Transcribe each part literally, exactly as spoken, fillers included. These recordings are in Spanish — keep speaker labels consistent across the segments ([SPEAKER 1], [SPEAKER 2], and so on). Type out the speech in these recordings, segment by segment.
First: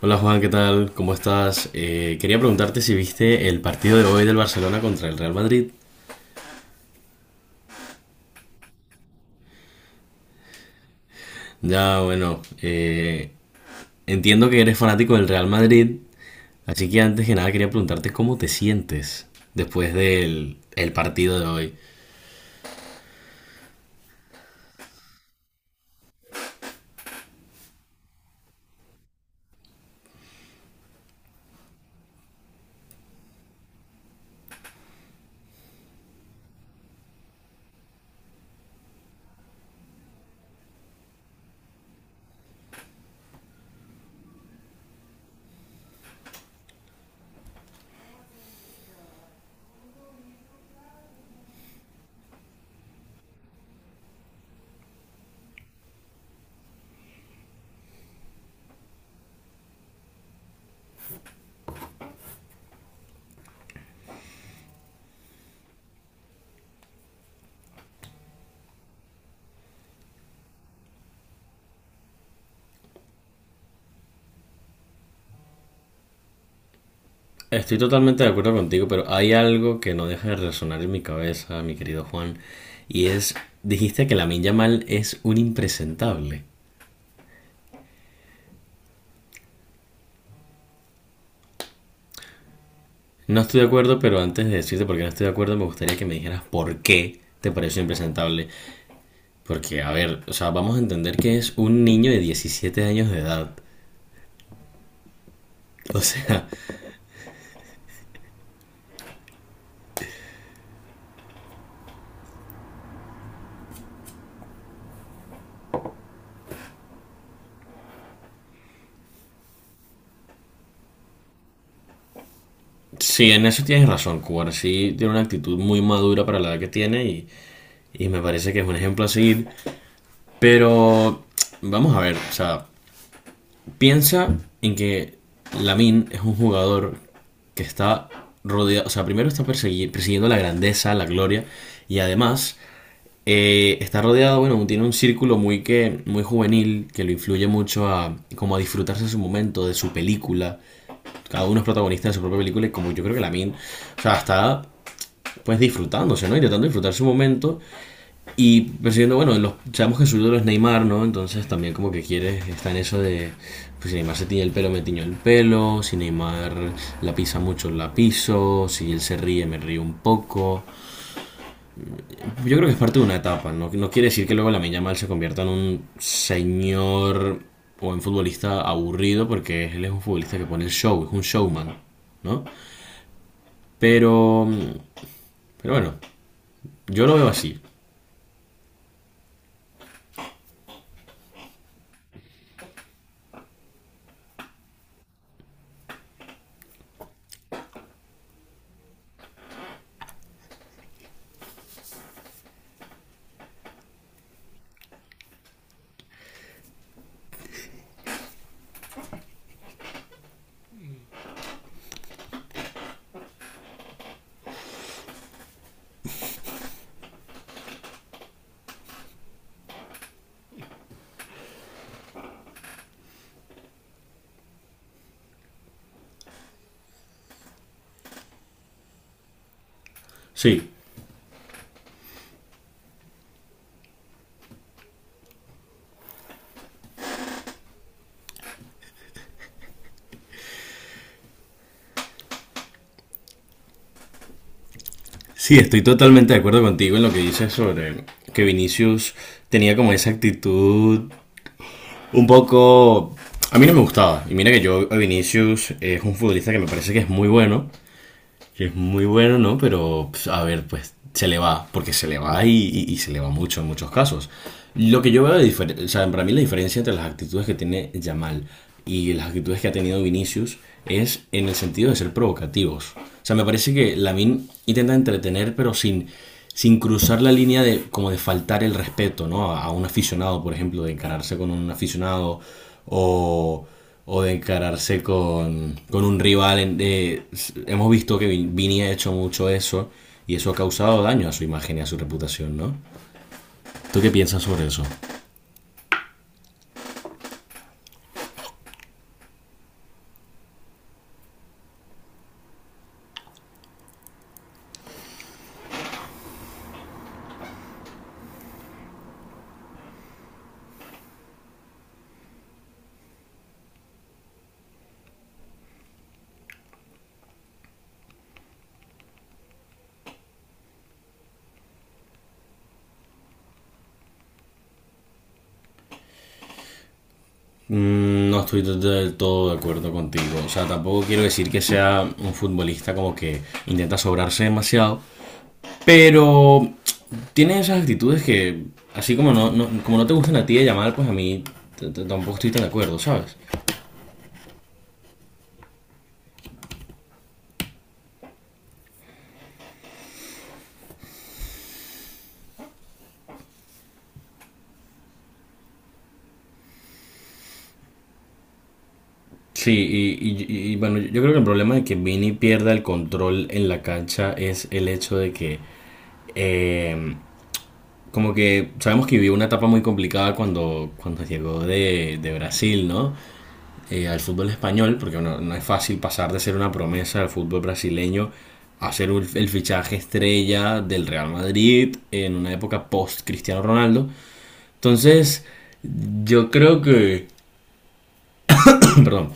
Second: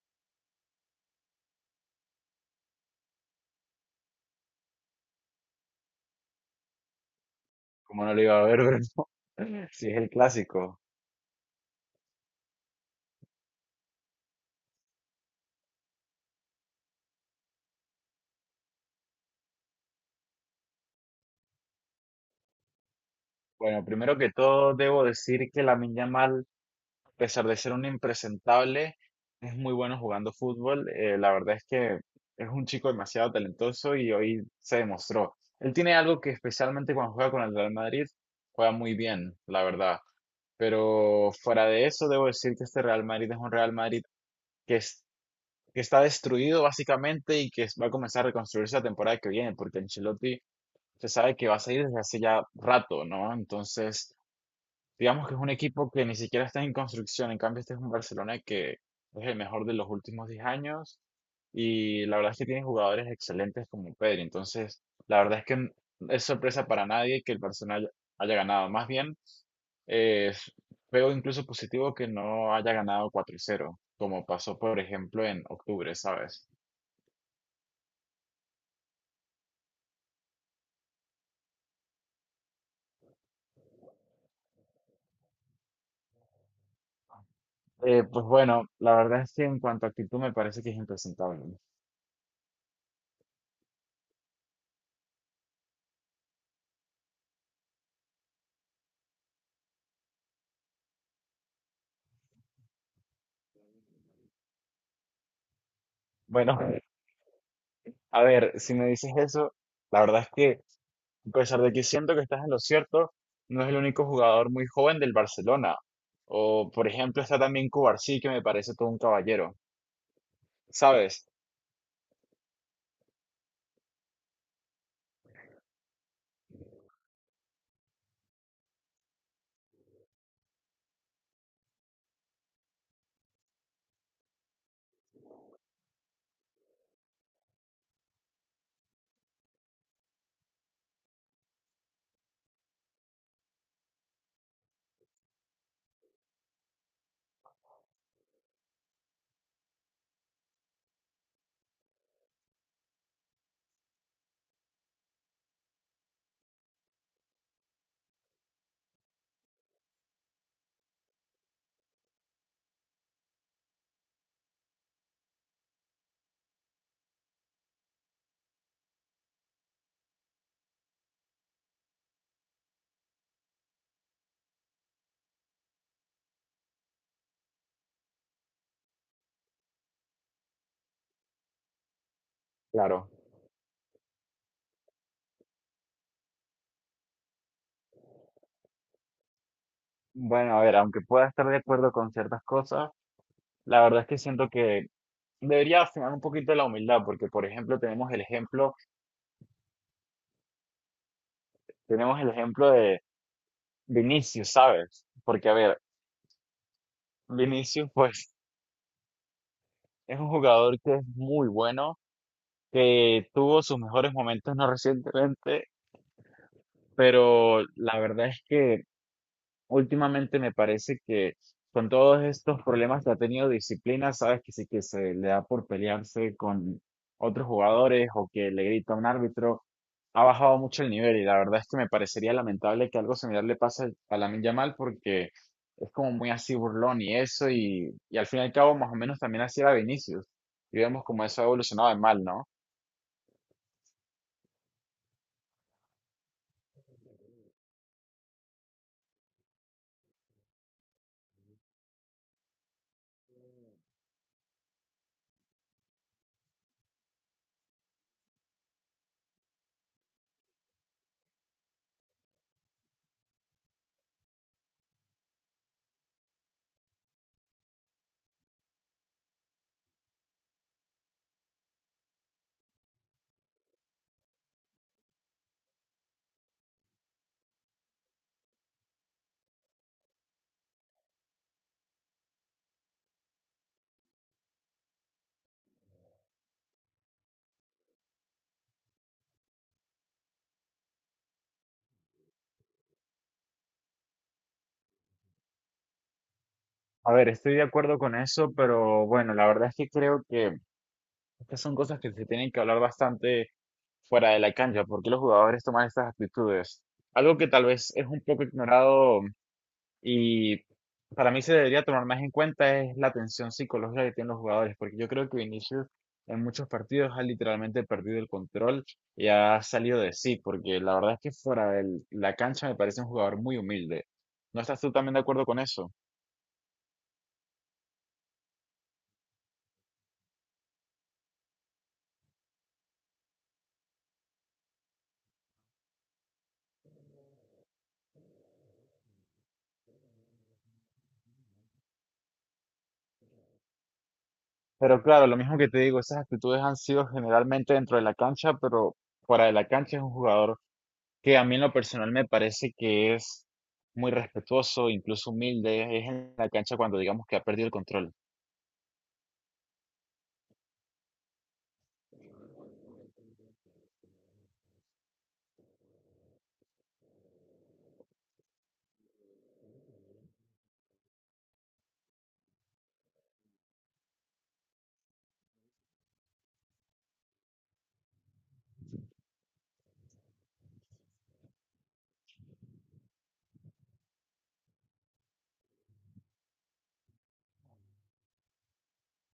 [SPEAKER 1] Hola Juan, ¿qué tal? ¿Cómo estás? Eh, quería preguntarte si viste el partido de hoy del Barcelona contra el Real Madrid.
[SPEAKER 2] Como no lo iba a ver, bro? Sí, es el clásico.
[SPEAKER 1] Ya, bueno, eh, entiendo que eres fanático del Real Madrid, así que antes que nada quería preguntarte cómo te sientes después del el partido de hoy.
[SPEAKER 2] Bueno, primero que todo, debo decir que la Yamal, a pesar de ser un impresentable, es muy bueno jugando fútbol. Eh, la verdad es que es un chico demasiado talentoso y hoy se demostró. Él tiene algo que, especialmente cuando juega con el Real Madrid, juega muy bien, la verdad. Pero fuera de eso, debo decir que este Real Madrid es un Real Madrid que, es- que está destruido básicamente y que va a comenzar a reconstruirse la temporada que viene, porque Ancelotti se sabe que va a salir desde hace ya rato, ¿no? Entonces, digamos que es un equipo que ni siquiera está en construcción. En cambio, este es un Barcelona que es el mejor de los últimos diez años, y la verdad es que tiene jugadores excelentes como Pedri. Entonces, la verdad es que n- es sorpresa para nadie que el Barcelona haya, haya ganado. Más bien, eh, s- veo incluso positivo que no haya ganado cuatro cero, como pasó por ejemplo en octubre, ¿sabes?
[SPEAKER 1] Estoy totalmente de acuerdo contigo, pero hay algo que no deja de resonar en mi cabeza, mi querido Juan, y es, dijiste que la Yamal es un impresentable.
[SPEAKER 2] Eh, pues bueno, la verdad es que en cuanto a actitud me parece que es impresentable.
[SPEAKER 1] No estoy de acuerdo, pero antes de decirte por qué no estoy de acuerdo, me gustaría que me dijeras por qué te pareció impresentable. Porque, a ver, o sea, vamos a entender que es un niño de diecisiete años de edad. O sea,
[SPEAKER 2] Bueno, a ver, si me dices eso, la verdad es que, a pesar de que siento que estás en lo cierto, no es el único jugador muy joven del Barcelona. O, por ejemplo, está también Cubarsí, que me parece todo un caballero. ¿Sabes?
[SPEAKER 1] sí, en eso tienes razón, Cubar sí tiene una actitud muy madura para la edad que tiene y, y me parece que es un ejemplo a seguir. Pero, vamos a ver, o sea, piensa en que Lamin es un jugador que está rodeado, o sea, primero está persegui- persiguiendo la grandeza, la gloria, y además eh, está rodeado, bueno, tiene un círculo muy, que, muy juvenil que lo influye mucho a, como a disfrutarse de su momento, de su película. Cada uno es protagonista de su propia película y como yo creo que Lamin, o sea, está pues disfrutándose, ¿no? Intentando disfrutar su momento y persiguiendo, bueno, los, sabemos que su ídolo es Neymar, ¿no? Entonces también como que quiere, está en eso de, pues si Neymar se tiñe el pelo, me tiño el pelo, si Neymar la pisa mucho, la piso, si él se ríe, me río un poco. Yo creo que es parte de una etapa, ¿no? No quiere decir que luego la Yamal se convierta en un señor o en futbolista aburrido, porque él es un futbolista que pone el show, es un showman, ¿no?
[SPEAKER 2] Claro.
[SPEAKER 1] Pero, pero bueno, yo lo veo así.
[SPEAKER 2] Bueno, a ver, aunque pueda estar de acuerdo con ciertas cosas, la verdad es que siento que debería afinar un poquito la humildad, porque, por ejemplo, tenemos el ejemplo, tenemos el ejemplo de Vinicius, ¿sabes? Porque, a ver, Vinicius, pues, es un jugador que es muy bueno, que tuvo sus mejores momentos no recientemente, pero la verdad es que últimamente me parece que, con todos estos problemas que ha tenido disciplina, sabes que sí, que se le da por pelearse con otros jugadores o que le grita a un árbitro, ha bajado
[SPEAKER 1] Sí,
[SPEAKER 2] mucho el nivel. Y la verdad es que me parecería lamentable que algo similar le pase a Lamine Yamal, porque es como muy así, burlón y eso, y, y al fin y al cabo más o menos también así era Vinicius, y vemos cómo eso ha evolucionado de mal, ¿no?
[SPEAKER 1] sí, estoy totalmente de acuerdo contigo en lo que dices sobre que Vinicius tenía como esa actitud un poco... A mí no me gustaba. Y mira que yo, a Vinicius es un futbolista que me parece que es muy bueno, que es muy bueno, ¿no? Pero, pues, a ver, pues se le va, porque se le va y, y- y se le va mucho en muchos casos. Lo que yo veo, de difer- o sea, para mí la diferencia entre las actitudes que tiene Yamal y las actitudes que ha tenido Vinicius es en el sentido de ser provocativos. O sea, me parece que Lamin intenta entretener, pero sin, sin cruzar la línea de como de faltar el respeto, ¿no? A, a un aficionado, por ejemplo, de encararse con un aficionado o o de encararse con, con un rival. Eh, hemos visto que Vin- Vini ha hecho mucho eso y eso ha causado daño a su imagen y a su reputación, ¿no? ¿Tú qué piensas sobre eso?
[SPEAKER 2] A ver, estoy de acuerdo con eso, pero bueno, la verdad es que creo que estas son cosas que se tienen que hablar bastante fuera de la cancha, porque los jugadores toman estas actitudes. Algo que tal vez es un poco ignorado y para mí se debería tomar más en cuenta es la tensión psicológica que tienen los jugadores, porque yo creo que Vinicius en muchos partidos ha literalmente perdido el control y ha salido de sí, porque la verdad es que fuera de la cancha me parece un jugador muy humilde. ¿No estás tú también de acuerdo con eso?
[SPEAKER 1] Mm, No estoy del todo de acuerdo contigo. O sea, tampoco quiero decir que sea un futbolista como que intenta sobrarse demasiado, pero tiene esas actitudes que, así como no, no- como no te gustan a ti de llamar, pues a mí tampoco estoy tan de acuerdo, ¿sabes?
[SPEAKER 2] Pero claro, lo mismo que te digo, esas actitudes han sido generalmente dentro de la cancha, pero fuera de la cancha es un jugador que a mí en lo personal me parece que es muy respetuoso, incluso humilde. Es en la cancha cuando digamos que ha perdido el control.
[SPEAKER 1] Sí, y, y- y- bueno, yo yo creo que el problema de que Vini pierda el control en la cancha es el hecho de que, eh, como que sabemos que vivió una etapa muy complicada cuando, cuando llegó de, de Brasil, ¿no? Eh, al fútbol español, porque bueno, no es fácil pasar de ser una promesa del fútbol brasileño a ser un- el fichaje estrella del Real Madrid en una época post Cristiano Ronaldo. Entonces, yo creo que perdón.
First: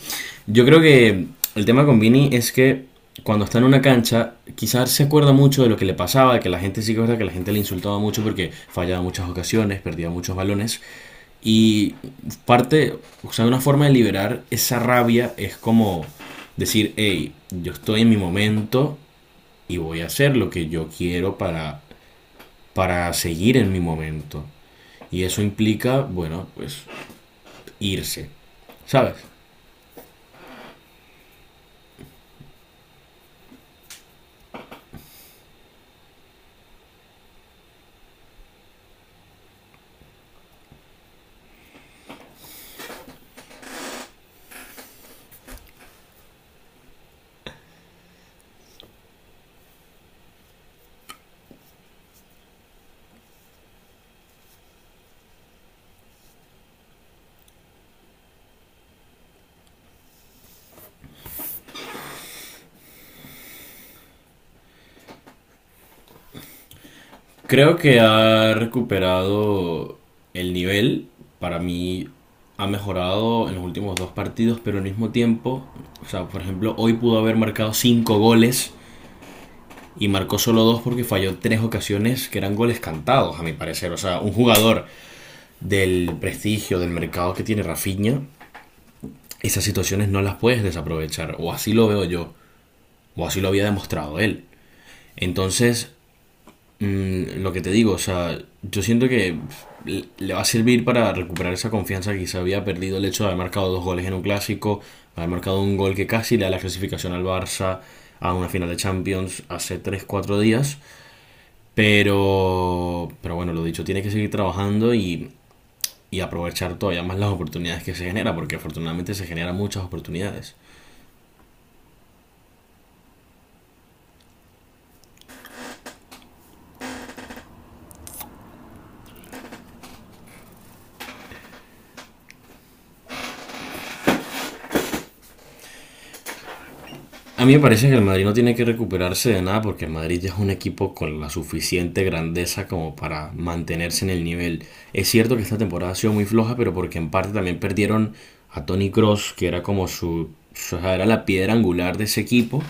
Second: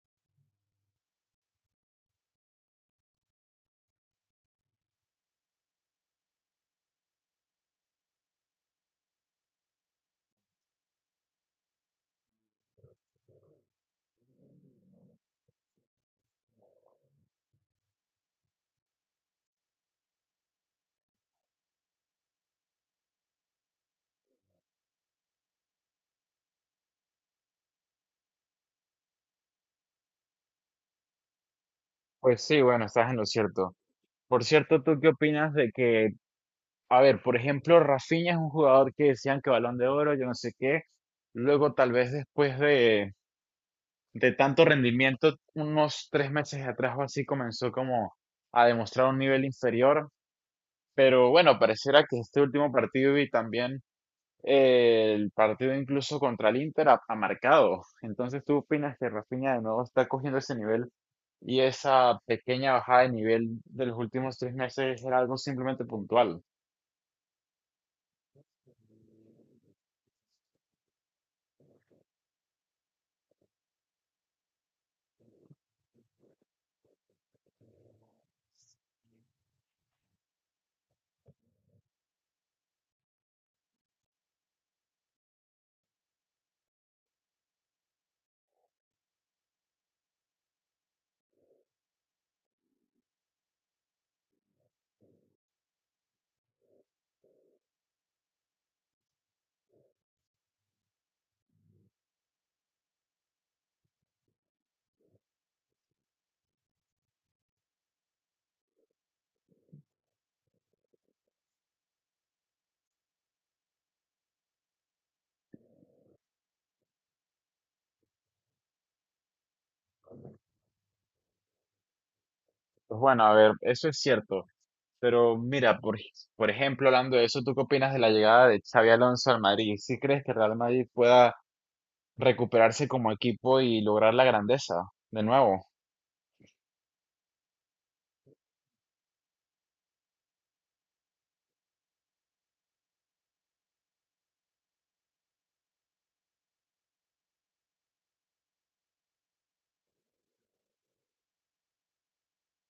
[SPEAKER 1] Yo creo que el tema con Vini es que cuando está en una cancha, quizás se acuerda mucho de lo que le pasaba, de que la gente sí que es verdad que la gente le insultaba mucho porque fallaba muchas ocasiones, perdía muchos balones. Y parte, o sea, una forma de liberar esa rabia es como decir, hey, yo estoy en mi momento y voy a hacer lo que yo quiero para, para seguir en mi momento. Y eso implica, bueno, pues irse, ¿sabes?
[SPEAKER 2] Pues sí, bueno, estás en lo cierto. Por cierto, ¿tú qué opinas de que, a ver, por ejemplo, Rafinha es un jugador que decían que Balón de Oro, yo no sé qué, luego tal vez después de, de tanto rendimiento, unos tres meses atrás o así, comenzó como a demostrar un nivel inferior? Pero bueno, pareciera que este último partido, y también eh, el partido incluso contra el Inter ha, ha marcado. Entonces, ¿tú opinas que Rafinha de nuevo está cogiendo ese nivel y esa pequeña bajada de nivel de los últimos tres meses era algo simplemente puntual?
[SPEAKER 1] Creo que ha recuperado el nivel. Para mí ha mejorado en los últimos dos partidos, pero al mismo tiempo, o sea, por ejemplo, hoy pudo haber marcado cinco goles y marcó solo dos porque falló tres ocasiones que eran goles cantados, a mi parecer. O sea, un jugador del prestigio, del mercado que tiene Rafinha, esas situaciones no las puedes desaprovechar. O así lo veo yo, o así lo había demostrado él. Entonces, Mm, lo que te digo, o sea, yo siento que pf, le va a servir para recuperar esa confianza que se había perdido el hecho de haber marcado dos goles en un clásico, haber marcado un gol que casi le da la clasificación al Barça a una final de Champions hace tres cuatro días. Pero, pero bueno, lo dicho, tiene que seguir trabajando y, y aprovechar todavía más las oportunidades que se genera, porque afortunadamente se generan muchas oportunidades.
[SPEAKER 2] Pues bueno, a ver, eso es cierto. Pero mira, por, ej- por ejemplo, hablando de eso, ¿tú qué opinas de la llegada de Xavi Alonso al Madrid? ¿Sí crees que Real Madrid pueda recuperarse como equipo y lograr la grandeza de nuevo?
[SPEAKER 1] A mí me parece que el Madrid no tiene que recuperarse de nada porque el Madrid ya es un equipo con la suficiente grandeza como para mantenerse en el nivel. Es cierto que esta temporada ha sido muy floja, pero porque en parte también perdieron a Toni Kroos, que era como su, su- era la piedra angular de ese equipo,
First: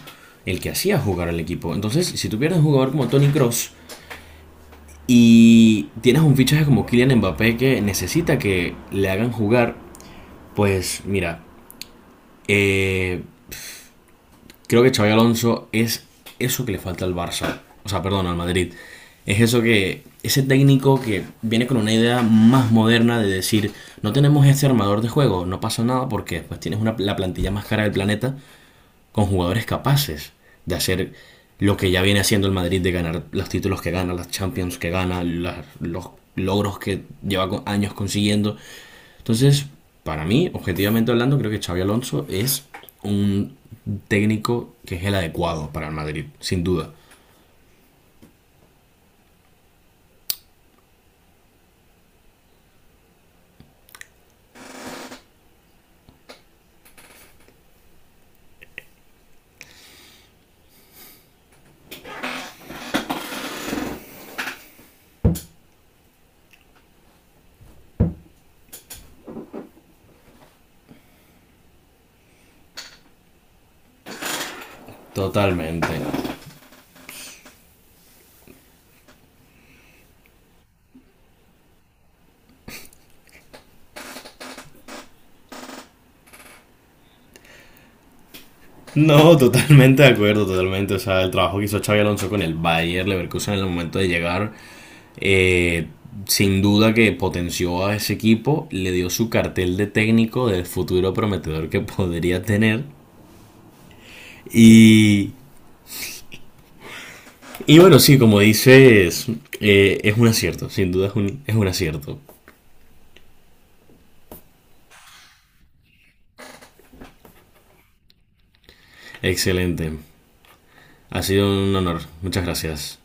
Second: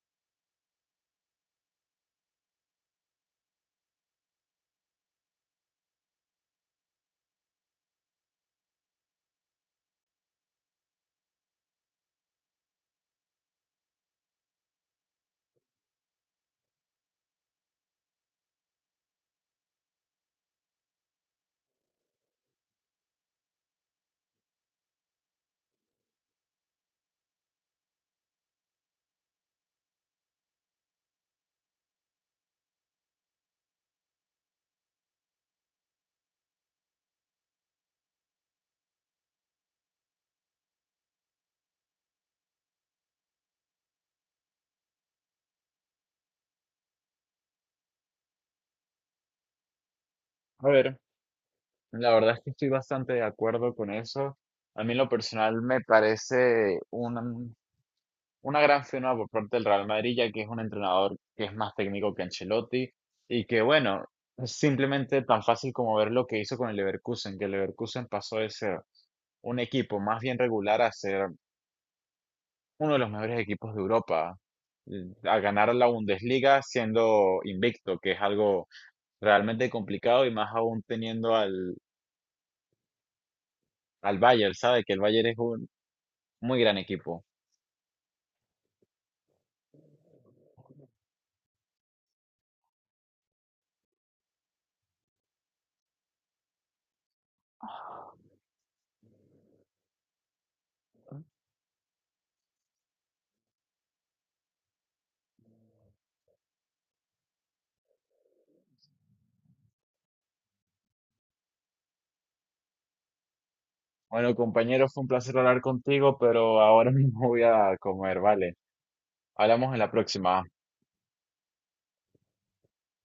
[SPEAKER 1] el que hacía jugar al equipo. Entonces, si tú pierdes un jugador como Toni Kroos y tienes un fichaje como Kylian Mbappé que necesita que le hagan jugar, pues mira, eh, creo que Xabi Alonso es eso que le falta al Barça, o sea, perdón, al Madrid. Es eso que, ese técnico que viene con una idea más moderna de decir, no tenemos este armador de juego, no pasa nada porque pues tienes una, la plantilla más cara del planeta con jugadores capaces de hacer lo que ya viene haciendo el Madrid de ganar los títulos que gana, las Champions que gana, las- los logros que lleva co- años consiguiendo. Entonces, para mí, objetivamente hablando, creo que Xavi Alonso es un técnico que es el adecuado para el Madrid, sin duda.
[SPEAKER 2] A ver. La verdad es que estoy bastante de acuerdo con eso. A mí en lo personal me parece una, una gran firma por parte del Real Madrid, ya que es un entrenador que es más técnico que Ancelotti y que, bueno, es simplemente tan fácil como ver lo que hizo con el Leverkusen, que el Leverkusen pasó de ser un equipo más bien regular a ser uno de los mejores equipos de Europa, mm, a ganar la
[SPEAKER 1] Totalmente.
[SPEAKER 2] Bundesliga siendo invicto, que es algo realmente complicado, y más aún teniendo al, al Bayern, ¿sabe? Que el Bayern es muy gran equipo.
[SPEAKER 1] No, totalmente de acuerdo, totalmente. O sea, el trabajo que hizo Xavi Alonso con el Bayer Leverkusen en el momento de llegar, eh, sin duda que potenció a ese equipo, le dio su cartel de técnico del futuro prometedor que podría tener. Y, y bueno, sí, como dices, eh, es un acierto, sin duda es un, es un acierto.
[SPEAKER 2] Bueno, compañero, fue un placer hablar contigo, pero ahora mismo voy a comer, ¿vale? Hablamos en la
[SPEAKER 1] Excelente.
[SPEAKER 2] próxima.
[SPEAKER 1] Ha sido un honor. Muchas gracias.